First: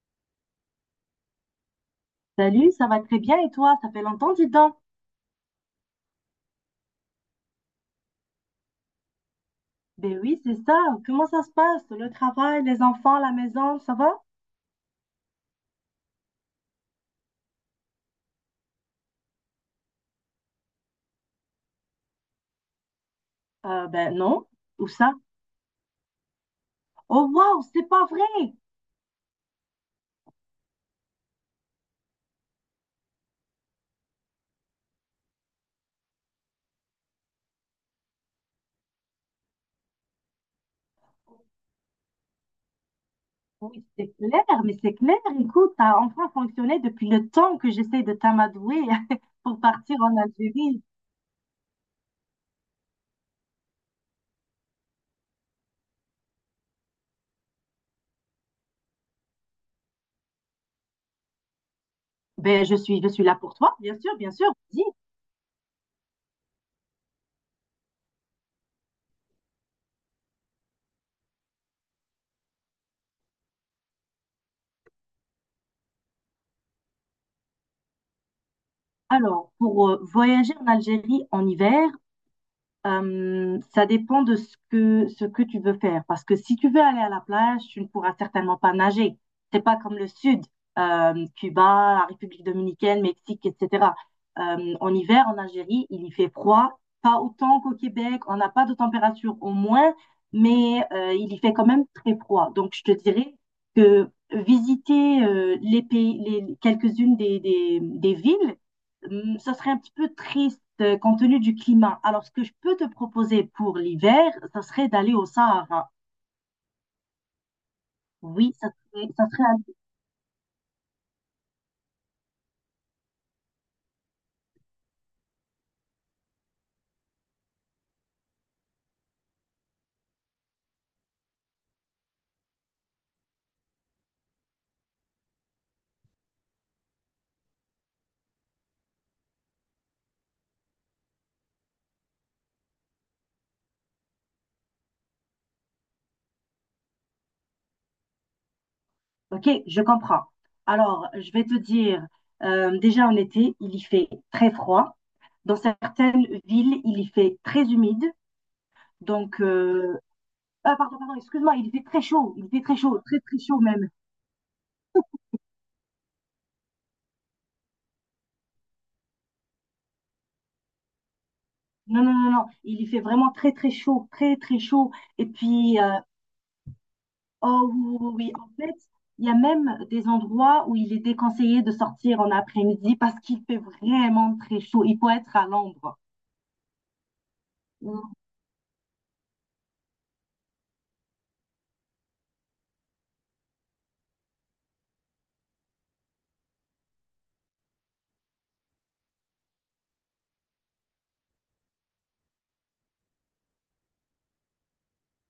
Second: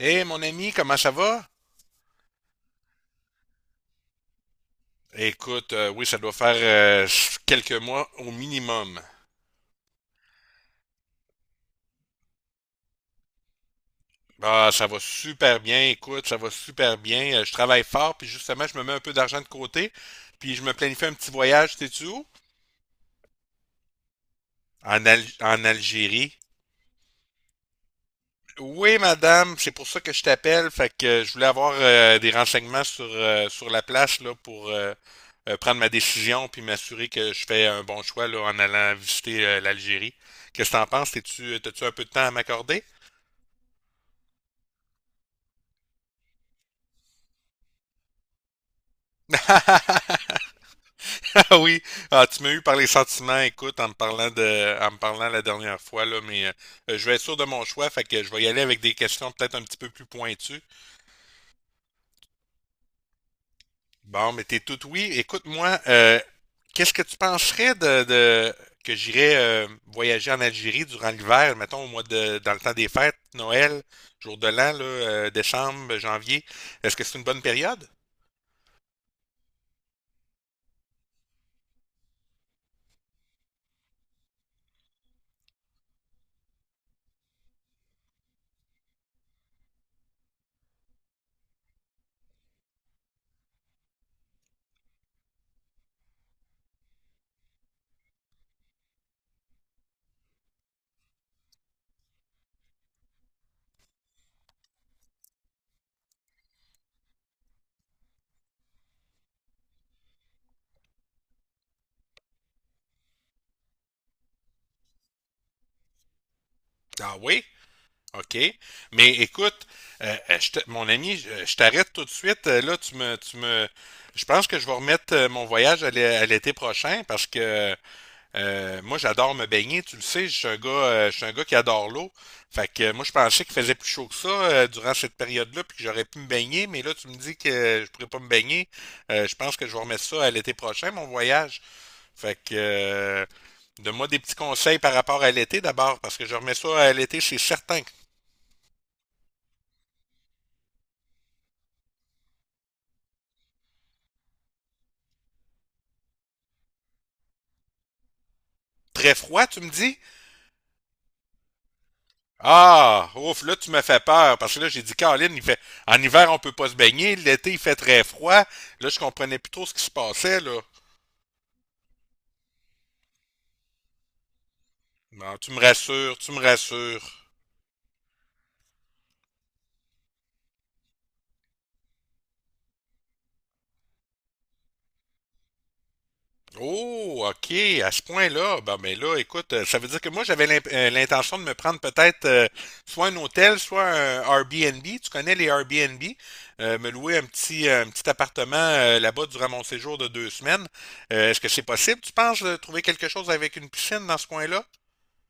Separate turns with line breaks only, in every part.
Hé, mon ami, comment ça va?
Salut, ça va très bien et toi? Ça fait longtemps, dis donc.
Écoute, oui, ça doit faire quelques mois au minimum.
Ben oui, c'est ça. Comment ça se passe? Le travail, les enfants, la maison, ça va?
Ah, ça va super bien, écoute, ça va super bien. Je travaille fort, puis justement, je me mets un peu d'argent de côté, puis je me planifie un petit voyage, sais-tu où?
Ben non. Où
En,
ça?
En Algérie.
Oh waouh, c'est pas vrai!
Oui, madame, c'est pour ça que je t'appelle. Fait que je voulais avoir des renseignements sur, sur la place là, pour prendre ma décision puis m'assurer que je fais un bon choix là, en allant visiter l'Algérie. Qu'est-ce que t'en penses? T'as-tu un peu de temps à m'accorder?
Oui, c'est clair, mais c'est clair. Écoute, t'as enfin fonctionné depuis le temps que j'essaie de t'amadouer pour partir en Algérie.
Oui, ah, tu m'as eu par les sentiments, écoute, en me parlant la dernière fois, là, mais je vais être sûr de mon choix, fait que je vais y aller avec des questions peut-être un petit peu plus pointues.
Ben je suis là pour toi, bien sûr,
Bon,
bien
mais
sûr.
t'es tout
Dis,
oui. Écoute-moi, qu'est-ce que tu penserais de que j'irais voyager en Algérie durant l'hiver, mettons au mois de dans le temps des fêtes, Noël, jour de l'an, là, décembre, janvier. Est-ce que c'est une bonne période?
alors, pour voyager en Algérie en hiver, ça dépend de ce que tu veux faire. Parce que si tu veux aller à la plage, tu ne pourras certainement pas nager. C'est pas comme le sud, Cuba, la République dominicaine, Mexique, etc. En hiver, en Algérie, il y fait froid, pas autant qu'au Québec, on n'a pas de température au moins, mais il y fait quand même très froid. Donc, je te dirais que visiter les pays, quelques-unes des villes, ça serait un petit peu triste compte tenu du climat. Alors, ce que je peux te proposer pour l'hiver, ça serait d'aller au Sahara.
Ah oui? OK.
Oui, ça serait,
Mais
ça serait
écoute,
un-
mon ami, je t'arrête tout de suite. Là, je pense que je vais remettre mon voyage à à l'été prochain parce que euh, moi, j'adore me baigner, tu le sais, je suis un gars qui adore l'eau. Fait que moi, je pensais qu'il faisait plus chaud que ça durant cette période-là, puis que j'aurais pu me baigner, mais là, tu me dis que je pourrais pas me baigner. Je pense que je vais remettre ça à l'été prochain, mon voyage. Fait que donne-moi des petits conseils par rapport à l'été d'abord, parce que je remets ça à l'été, c'est certain.
Ok, je comprends. Alors, je vais te dire, déjà en été, il y fait très froid. Dans certaines villes, il y fait très humide.
Très
Donc,
froid, tu me dis?
ah, pardon, pardon, excuse-moi, il y fait très chaud. Il fait très chaud,
Ah,
très, très
ouf, là,
chaud
tu me
même.
fais peur, parce que là, j'ai dit, Caroline, il fait, en hiver, on peut pas se baigner, l'été, il fait très froid. Là, je comprenais plus trop ce qui se passait, là.
Non, non, non, non. Il y fait vraiment très, très chaud, très, très chaud. Et
Bon, tu me
puis,
rassures, tu me rassures.
oh oui, oui, oui, oui. En fait, il y a même des endroits où il est déconseillé de sortir en après-midi parce qu'il fait vraiment très chaud. Il faut être à l'ombre.
Oh, OK, à ce
Mm.
point-là, ben, ben là, écoute, ça veut dire que moi, j'avais l'intention de me prendre peut-être soit un hôtel, soit un Airbnb. Tu connais les Airbnb? Me louer un petit appartement là-bas durant mon séjour de deux semaines. Est-ce que c'est possible, tu penses, de trouver quelque chose avec une piscine dans ce coin-là?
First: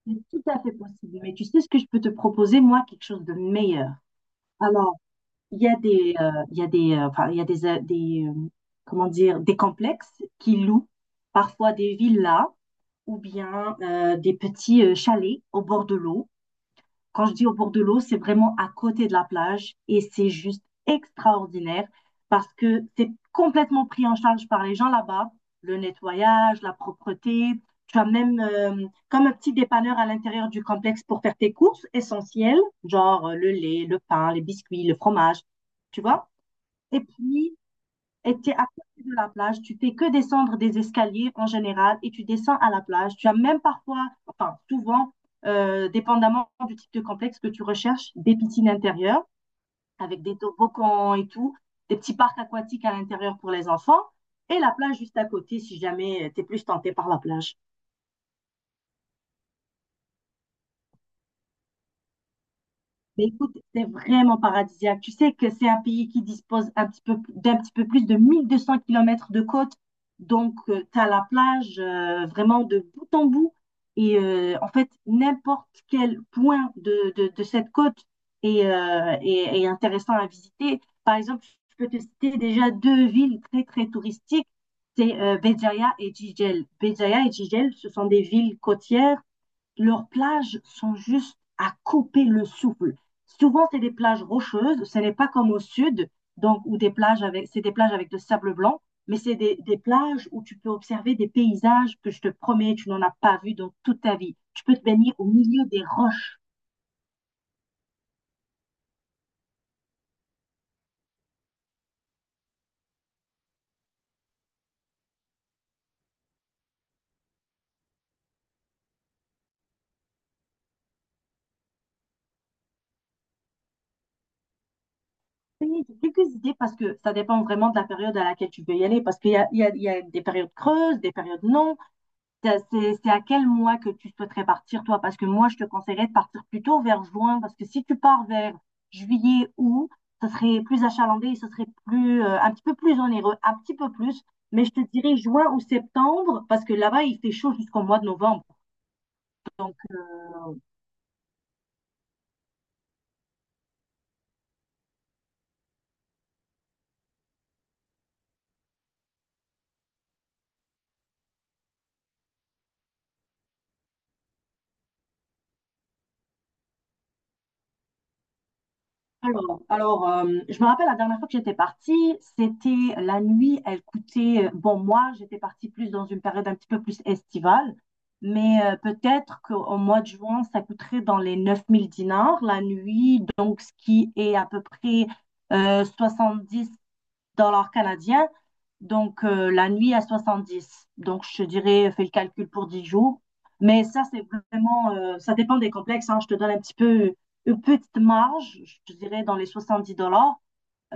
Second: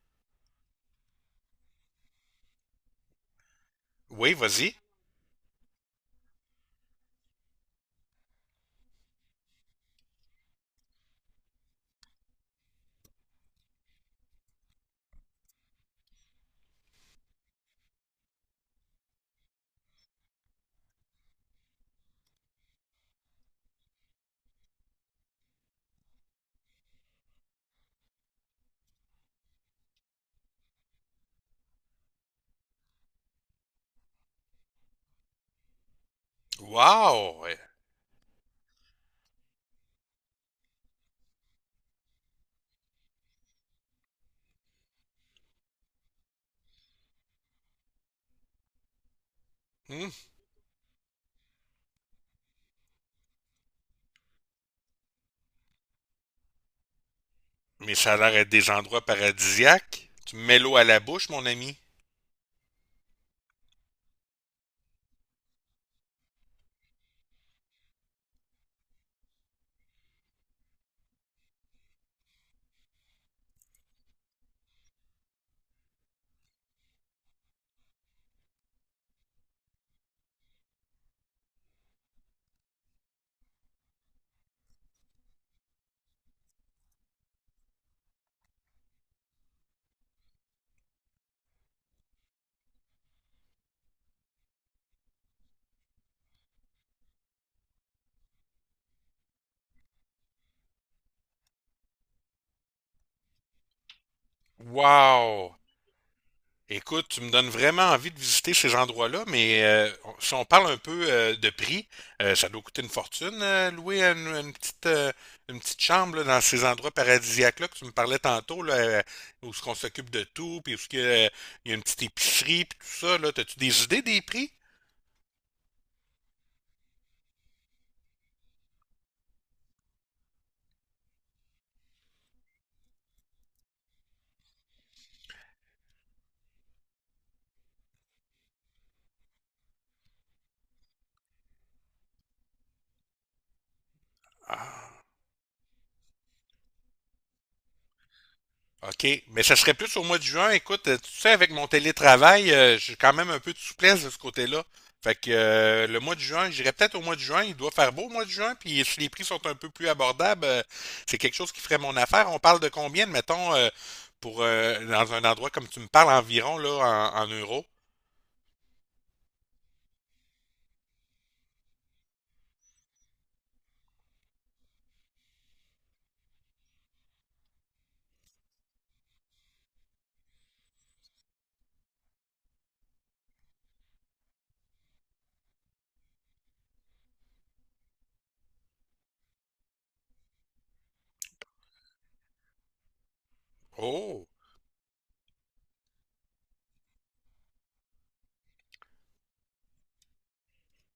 C'est tout à fait possible. Mais tu sais ce que je peux te proposer, moi, quelque chose de meilleur.
Oui, vas-y.
Alors, il y a des, enfin, il y a des, comment dire, des complexes qui louent parfois des villas ou bien des petits chalets au bord de l'eau. Quand je dis au bord de l'eau, c'est vraiment à côté de la plage et c'est juste extraordinaire parce que c'est complètement pris en charge par les gens là-bas, le nettoyage, la propreté. Tu as même comme un petit dépanneur à l'intérieur du complexe pour faire tes courses essentielles, genre le lait, le pain, les biscuits, le fromage, tu vois. Et
Wow!
puis, et tu es à côté de la plage, tu fais que descendre des escaliers en général et tu descends à la plage. Tu as même parfois, enfin souvent, dépendamment du type de complexe que tu recherches, des piscines intérieures
Hmm.
avec des toboggans et tout, des petits parcs aquatiques à l'intérieur pour les enfants et la plage juste à côté si jamais tu es plus tenté par la plage.
Mais ça a l'air d'être des endroits paradisiaques. Tu me mets l'eau à la bouche, mon ami.
Mais écoute, c'est vraiment paradisiaque. Tu sais que c'est un pays qui dispose d'un petit peu plus de 1 200 km de côte. Donc, tu as la plage vraiment de bout en bout. Et en fait, n'importe quel point de cette côte est intéressant à visiter. Par exemple, je peux te citer déjà deux villes très, très touristiques. C'est Béjaïa et Jijel. Béjaïa et Jijel, ce sont des villes côtières. Leurs plages sont juste à couper le souffle. Souvent, c'est des plages rocheuses. Ce n'est pas comme au sud, donc où c'est des plages avec de sable blanc, mais c'est des plages où tu peux observer des paysages que je te promets, tu n'en as pas vu dans toute ta vie. Tu peux te baigner au
Wow!
milieu des roches.
Écoute, tu me donnes vraiment envie de visiter ces endroits-là, mais si on parle un peu de prix, ça doit coûter une fortune, louer une petite chambre là, dans ces endroits paradisiaques-là que tu me parlais tantôt, là, où ce qu'on s'occupe de tout, puis où ce une petite épicerie, puis tout ça, là. T'as-tu des idées des prix?
J'ai quelques idées parce que ça dépend vraiment de la période à laquelle tu veux y aller, parce qu'il y a, il y a- il y a des périodes creuses, des périodes non, c'est à quel mois que tu souhaiterais partir, toi? Parce que moi, je te conseillerais de partir plutôt vers juin, parce que si tu pars vers juillet, août, ça serait plus achalandé, ça serait plus, un petit peu plus onéreux, un petit peu plus. Mais je te
Ah.
dirais juin ou septembre, parce que là-bas, il fait chaud jusqu'au mois de novembre.
OK, mais ça serait
Donc,
plus au mois de juin. Écoute, tu sais, avec mon télétravail, j'ai quand même un peu de souplesse de ce côté-là. Fait que le mois de juin, j'irais peut-être au mois de juin. Il doit faire beau au mois de juin. Puis si les prix sont un peu plus abordables, c'est quelque chose qui ferait mon affaire. On parle de combien, mettons, pour dans un endroit comme tu me parles environ là en, en euros?
alors, je me rappelle la dernière fois que j'étais partie, c'était la nuit, elle coûtait, bon, moi, j'étais partie plus dans une période un petit peu plus estivale, mais peut-être qu'au mois de juin, ça coûterait dans les 9 000 dinars la nuit, donc ce qui est à peu près 70-80 $ canadiens. Donc, la nuit à 70. Donc, je te dirais, fais le calcul pour 10 jours. Mais ça, c'est
Oh!
vraiment, ça dépend des complexes, hein. Je te donne un petit peu une petite marge, je te dirais dans les 70 dollars.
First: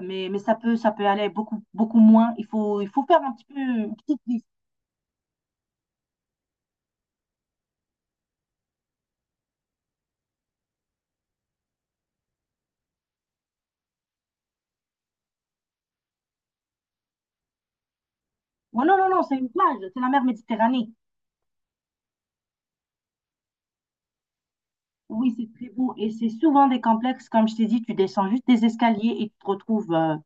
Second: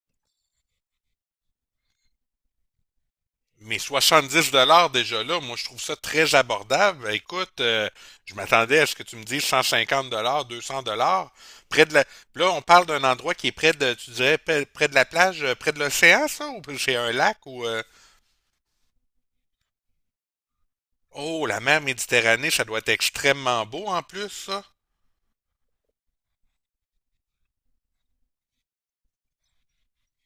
Mais, ça peut aller beaucoup, beaucoup moins. Il faut faire un petit peu
Mais
une petite liste.
70 dollars déjà là, moi je trouve ça très abordable. Ben, écoute, je m'attendais à ce que tu me dises 150 dollars, 200 dollars. Près de la… Là, on parle d'un endroit qui est près de, tu dirais, près près de la plage, près de l'océan, ça, ou c'est un lac ou…
Ouais, non, non, non, c'est une plage, c'est la mer Méditerranée.
Oh, la mer Méditerranée, ça doit être extrêmement beau en plus, ça.
Oui, c'est très beau. Et c'est souvent des complexes, comme je t'ai dit, tu descends juste des escaliers et tu te retrouves.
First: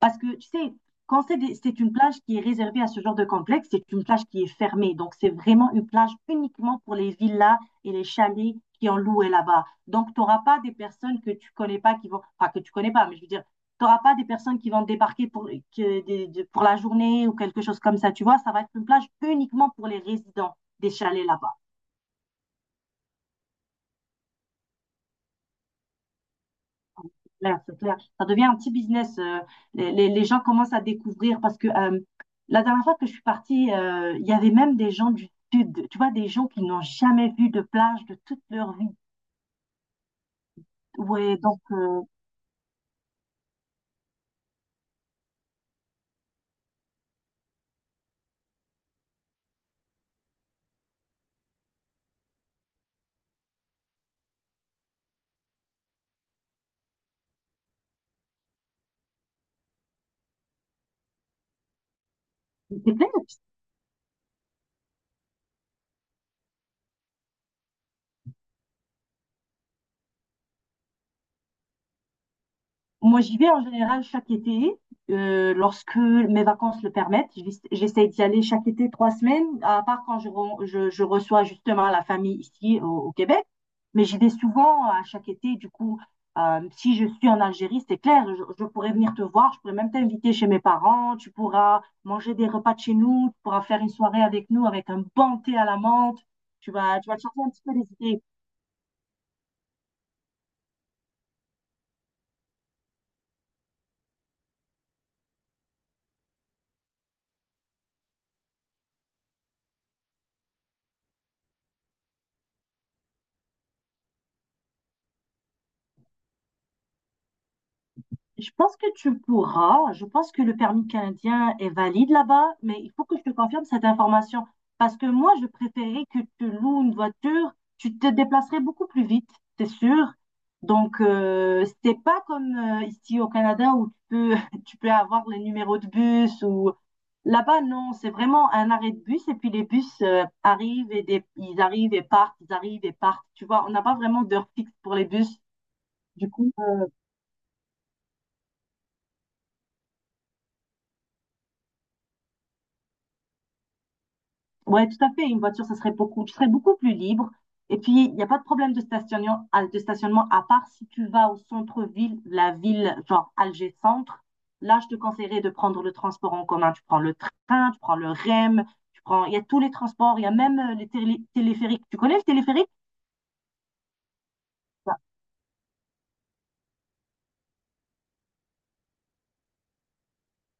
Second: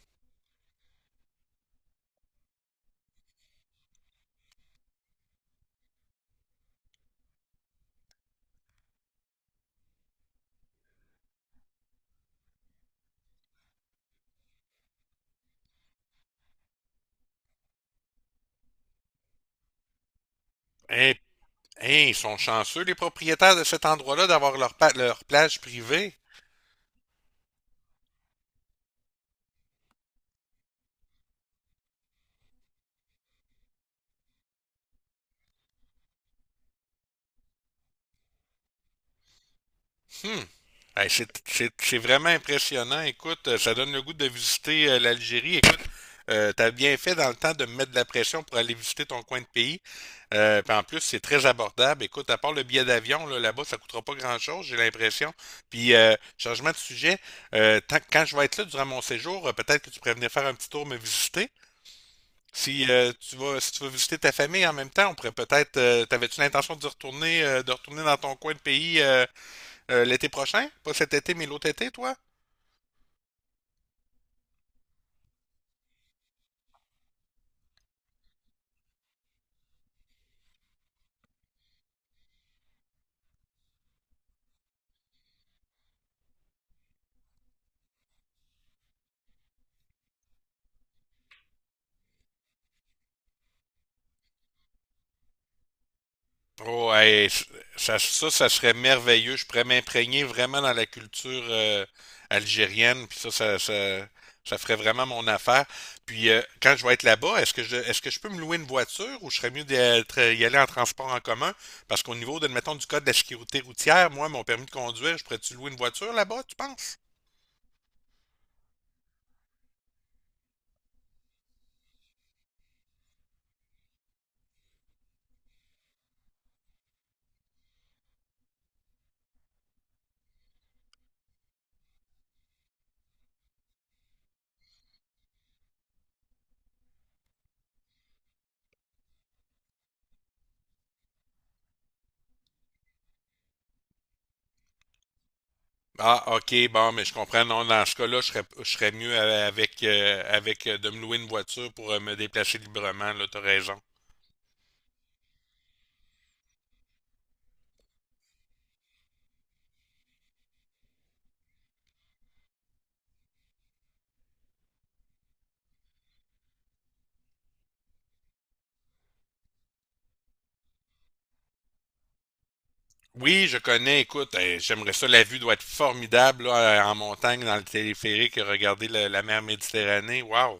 Parce que, tu sais, quand c'est c'est une plage qui est réservée à ce genre de complexe, c'est une plage qui est fermée. Donc, c'est vraiment une plage uniquement pour les villas et les chalets qui ont loué là-bas. Donc, tu n'auras pas des personnes que tu connais pas qui vont, enfin, que tu connais pas, mais je veux dire, tu n'auras pas des personnes qui vont débarquer pour la journée ou quelque chose comme ça. Tu vois, ça va être une plage uniquement pour les résidents des
Hein,
chalets là-bas.
hein, ils sont chanceux, les propriétaires de cet endroit-là, d'avoir leur, leur plage privée.
Clair, c'est clair. Ça devient un petit business. Les gens commencent à découvrir parce que la dernière fois que je suis partie, il y avait même des gens du sud, tu vois, des gens qui n'ont jamais vu de plage de toute leur vie.
Hmm. Hey,
Ouais, donc
c'est vraiment impressionnant. Écoute, ça donne le goût de visiter l'Algérie. Écoute, t'as bien fait dans le temps de me mettre de la pression pour aller visiter ton coin de pays. Puis en plus, c'est très abordable. Écoute, à part le billet d'avion, là, là-bas, ça coûtera pas grand-chose, j'ai l'impression. Puis, changement de sujet, quand je vais être là durant mon séjour, peut-être que tu pourrais venir faire un petit tour me visiter.
c'est
Si
clair.
si tu veux visiter ta famille en même temps, on pourrait peut-être. T'avais-tu l'intention de retourner dans ton coin de pays? L'été prochain? Pas cet été, mais l'autre été, toi?
Moi, j'y vais en général chaque été, lorsque mes vacances le permettent. J'essaie d'y aller chaque été 3 semaines, à part quand je reçois justement la famille ici au Québec. Mais j'y vais souvent à chaque été. Du coup, si je suis en Algérie, c'est clair, je pourrais venir te voir, je pourrais même t'inviter chez mes parents, tu pourras manger des repas de chez nous, tu pourras faire une soirée avec nous avec un bon thé à la menthe. Tu
Oh,
vas, tu vas te
hey,
changer un petit peu les
ça,
idées.
ça, ça serait merveilleux. Je pourrais m'imprégner vraiment dans la culture algérienne, puis ça ferait vraiment mon affaire. Puis quand je vais être là-bas, est-ce que je peux me louer une voiture ou je serais mieux y aller en transport en commun? Parce qu'au niveau, de, mettons, du code de la sécurité routière, moi, mon permis de conduire, je pourrais-tu louer une voiture là-bas, tu penses?
Je pense que tu pourras. Je pense que le permis canadien est valide là-bas, mais il faut que je te confirme cette information. Parce que moi, je préférais que tu loues une voiture, tu te déplacerais beaucoup plus vite, c'est sûr. Donc, c'est pas comme ici au Canada où tu peux, tu peux avoir les numéros de bus ou là-bas, non, c'est vraiment un arrêt de bus et puis les bus arrivent ils arrivent et partent, ils arrivent et partent. Tu vois, on n'a pas vraiment d'heure fixe pour les bus,
Ah,
du coup.
ok, bon, mais je comprends. Non, dans ce cas-là, je serais mieux avec, avec de me louer une voiture pour me déplacer librement, là, t'as raison.
Ouais, tout à fait. Une voiture, ça serait beaucoup, tu serais beaucoup plus libre. Et puis, il n'y a pas de problème de stationnement, à part si tu vas au centre-ville, la ville, genre Alger Centre. Là, je te conseillerais de prendre le transport en commun. Tu prends le train, tu prends le REM, il y a tous les transports, il y a même les téléphériques. Tu connais le téléphérique?
Oui, je connais, écoute, eh, j'aimerais ça, la vue doit être formidable, là, en montagne, dans le téléphérique, regarder la, la mer Méditerranée, waouh!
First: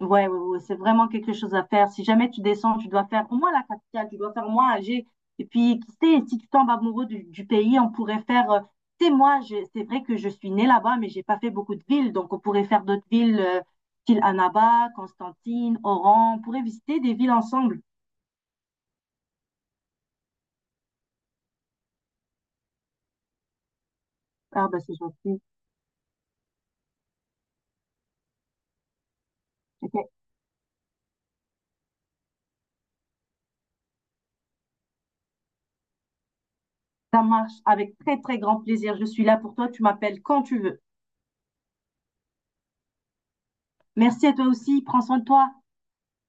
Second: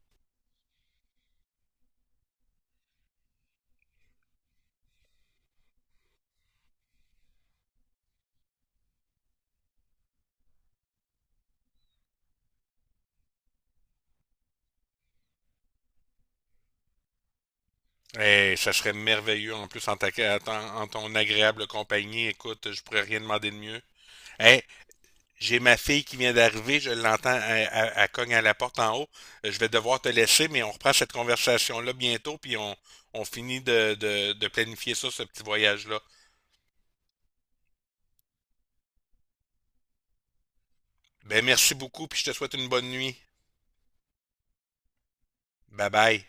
Ouais, ouais, ouais, c'est vraiment quelque chose à faire. Si jamais tu descends, tu dois faire au moins la capitale, tu dois faire au moins Alger. Et puis, qui sait, si tu tombes amoureux du pays, on pourrait faire. Tu sais, moi, c'est vrai que je suis née là-bas, mais j'ai pas fait beaucoup de villes. Donc, on pourrait faire d'autres villes, style Annaba, Constantine, Oran. On pourrait visiter des villes ensemble.
Eh, ça serait merveilleux, en plus, en ta, en ton agréable compagnie, écoute, je pourrais rien demander de mieux. Eh,
Ah, bah, c'est gentil.
j'ai ma fille qui vient d'arriver, je l'entends, elle cogne à la porte en haut. Je vais devoir te
Ok,
laisser, mais on reprend cette conversation-là bientôt, puis on, on finit de planifier ça, ce petit voyage-là.
ça marche avec très, très grand plaisir. Je suis là pour toi. Tu m'appelles quand tu veux.
Ben, merci beaucoup, puis je te souhaite une bonne nuit.
Merci à toi aussi. Prends soin de toi.
Bye bye.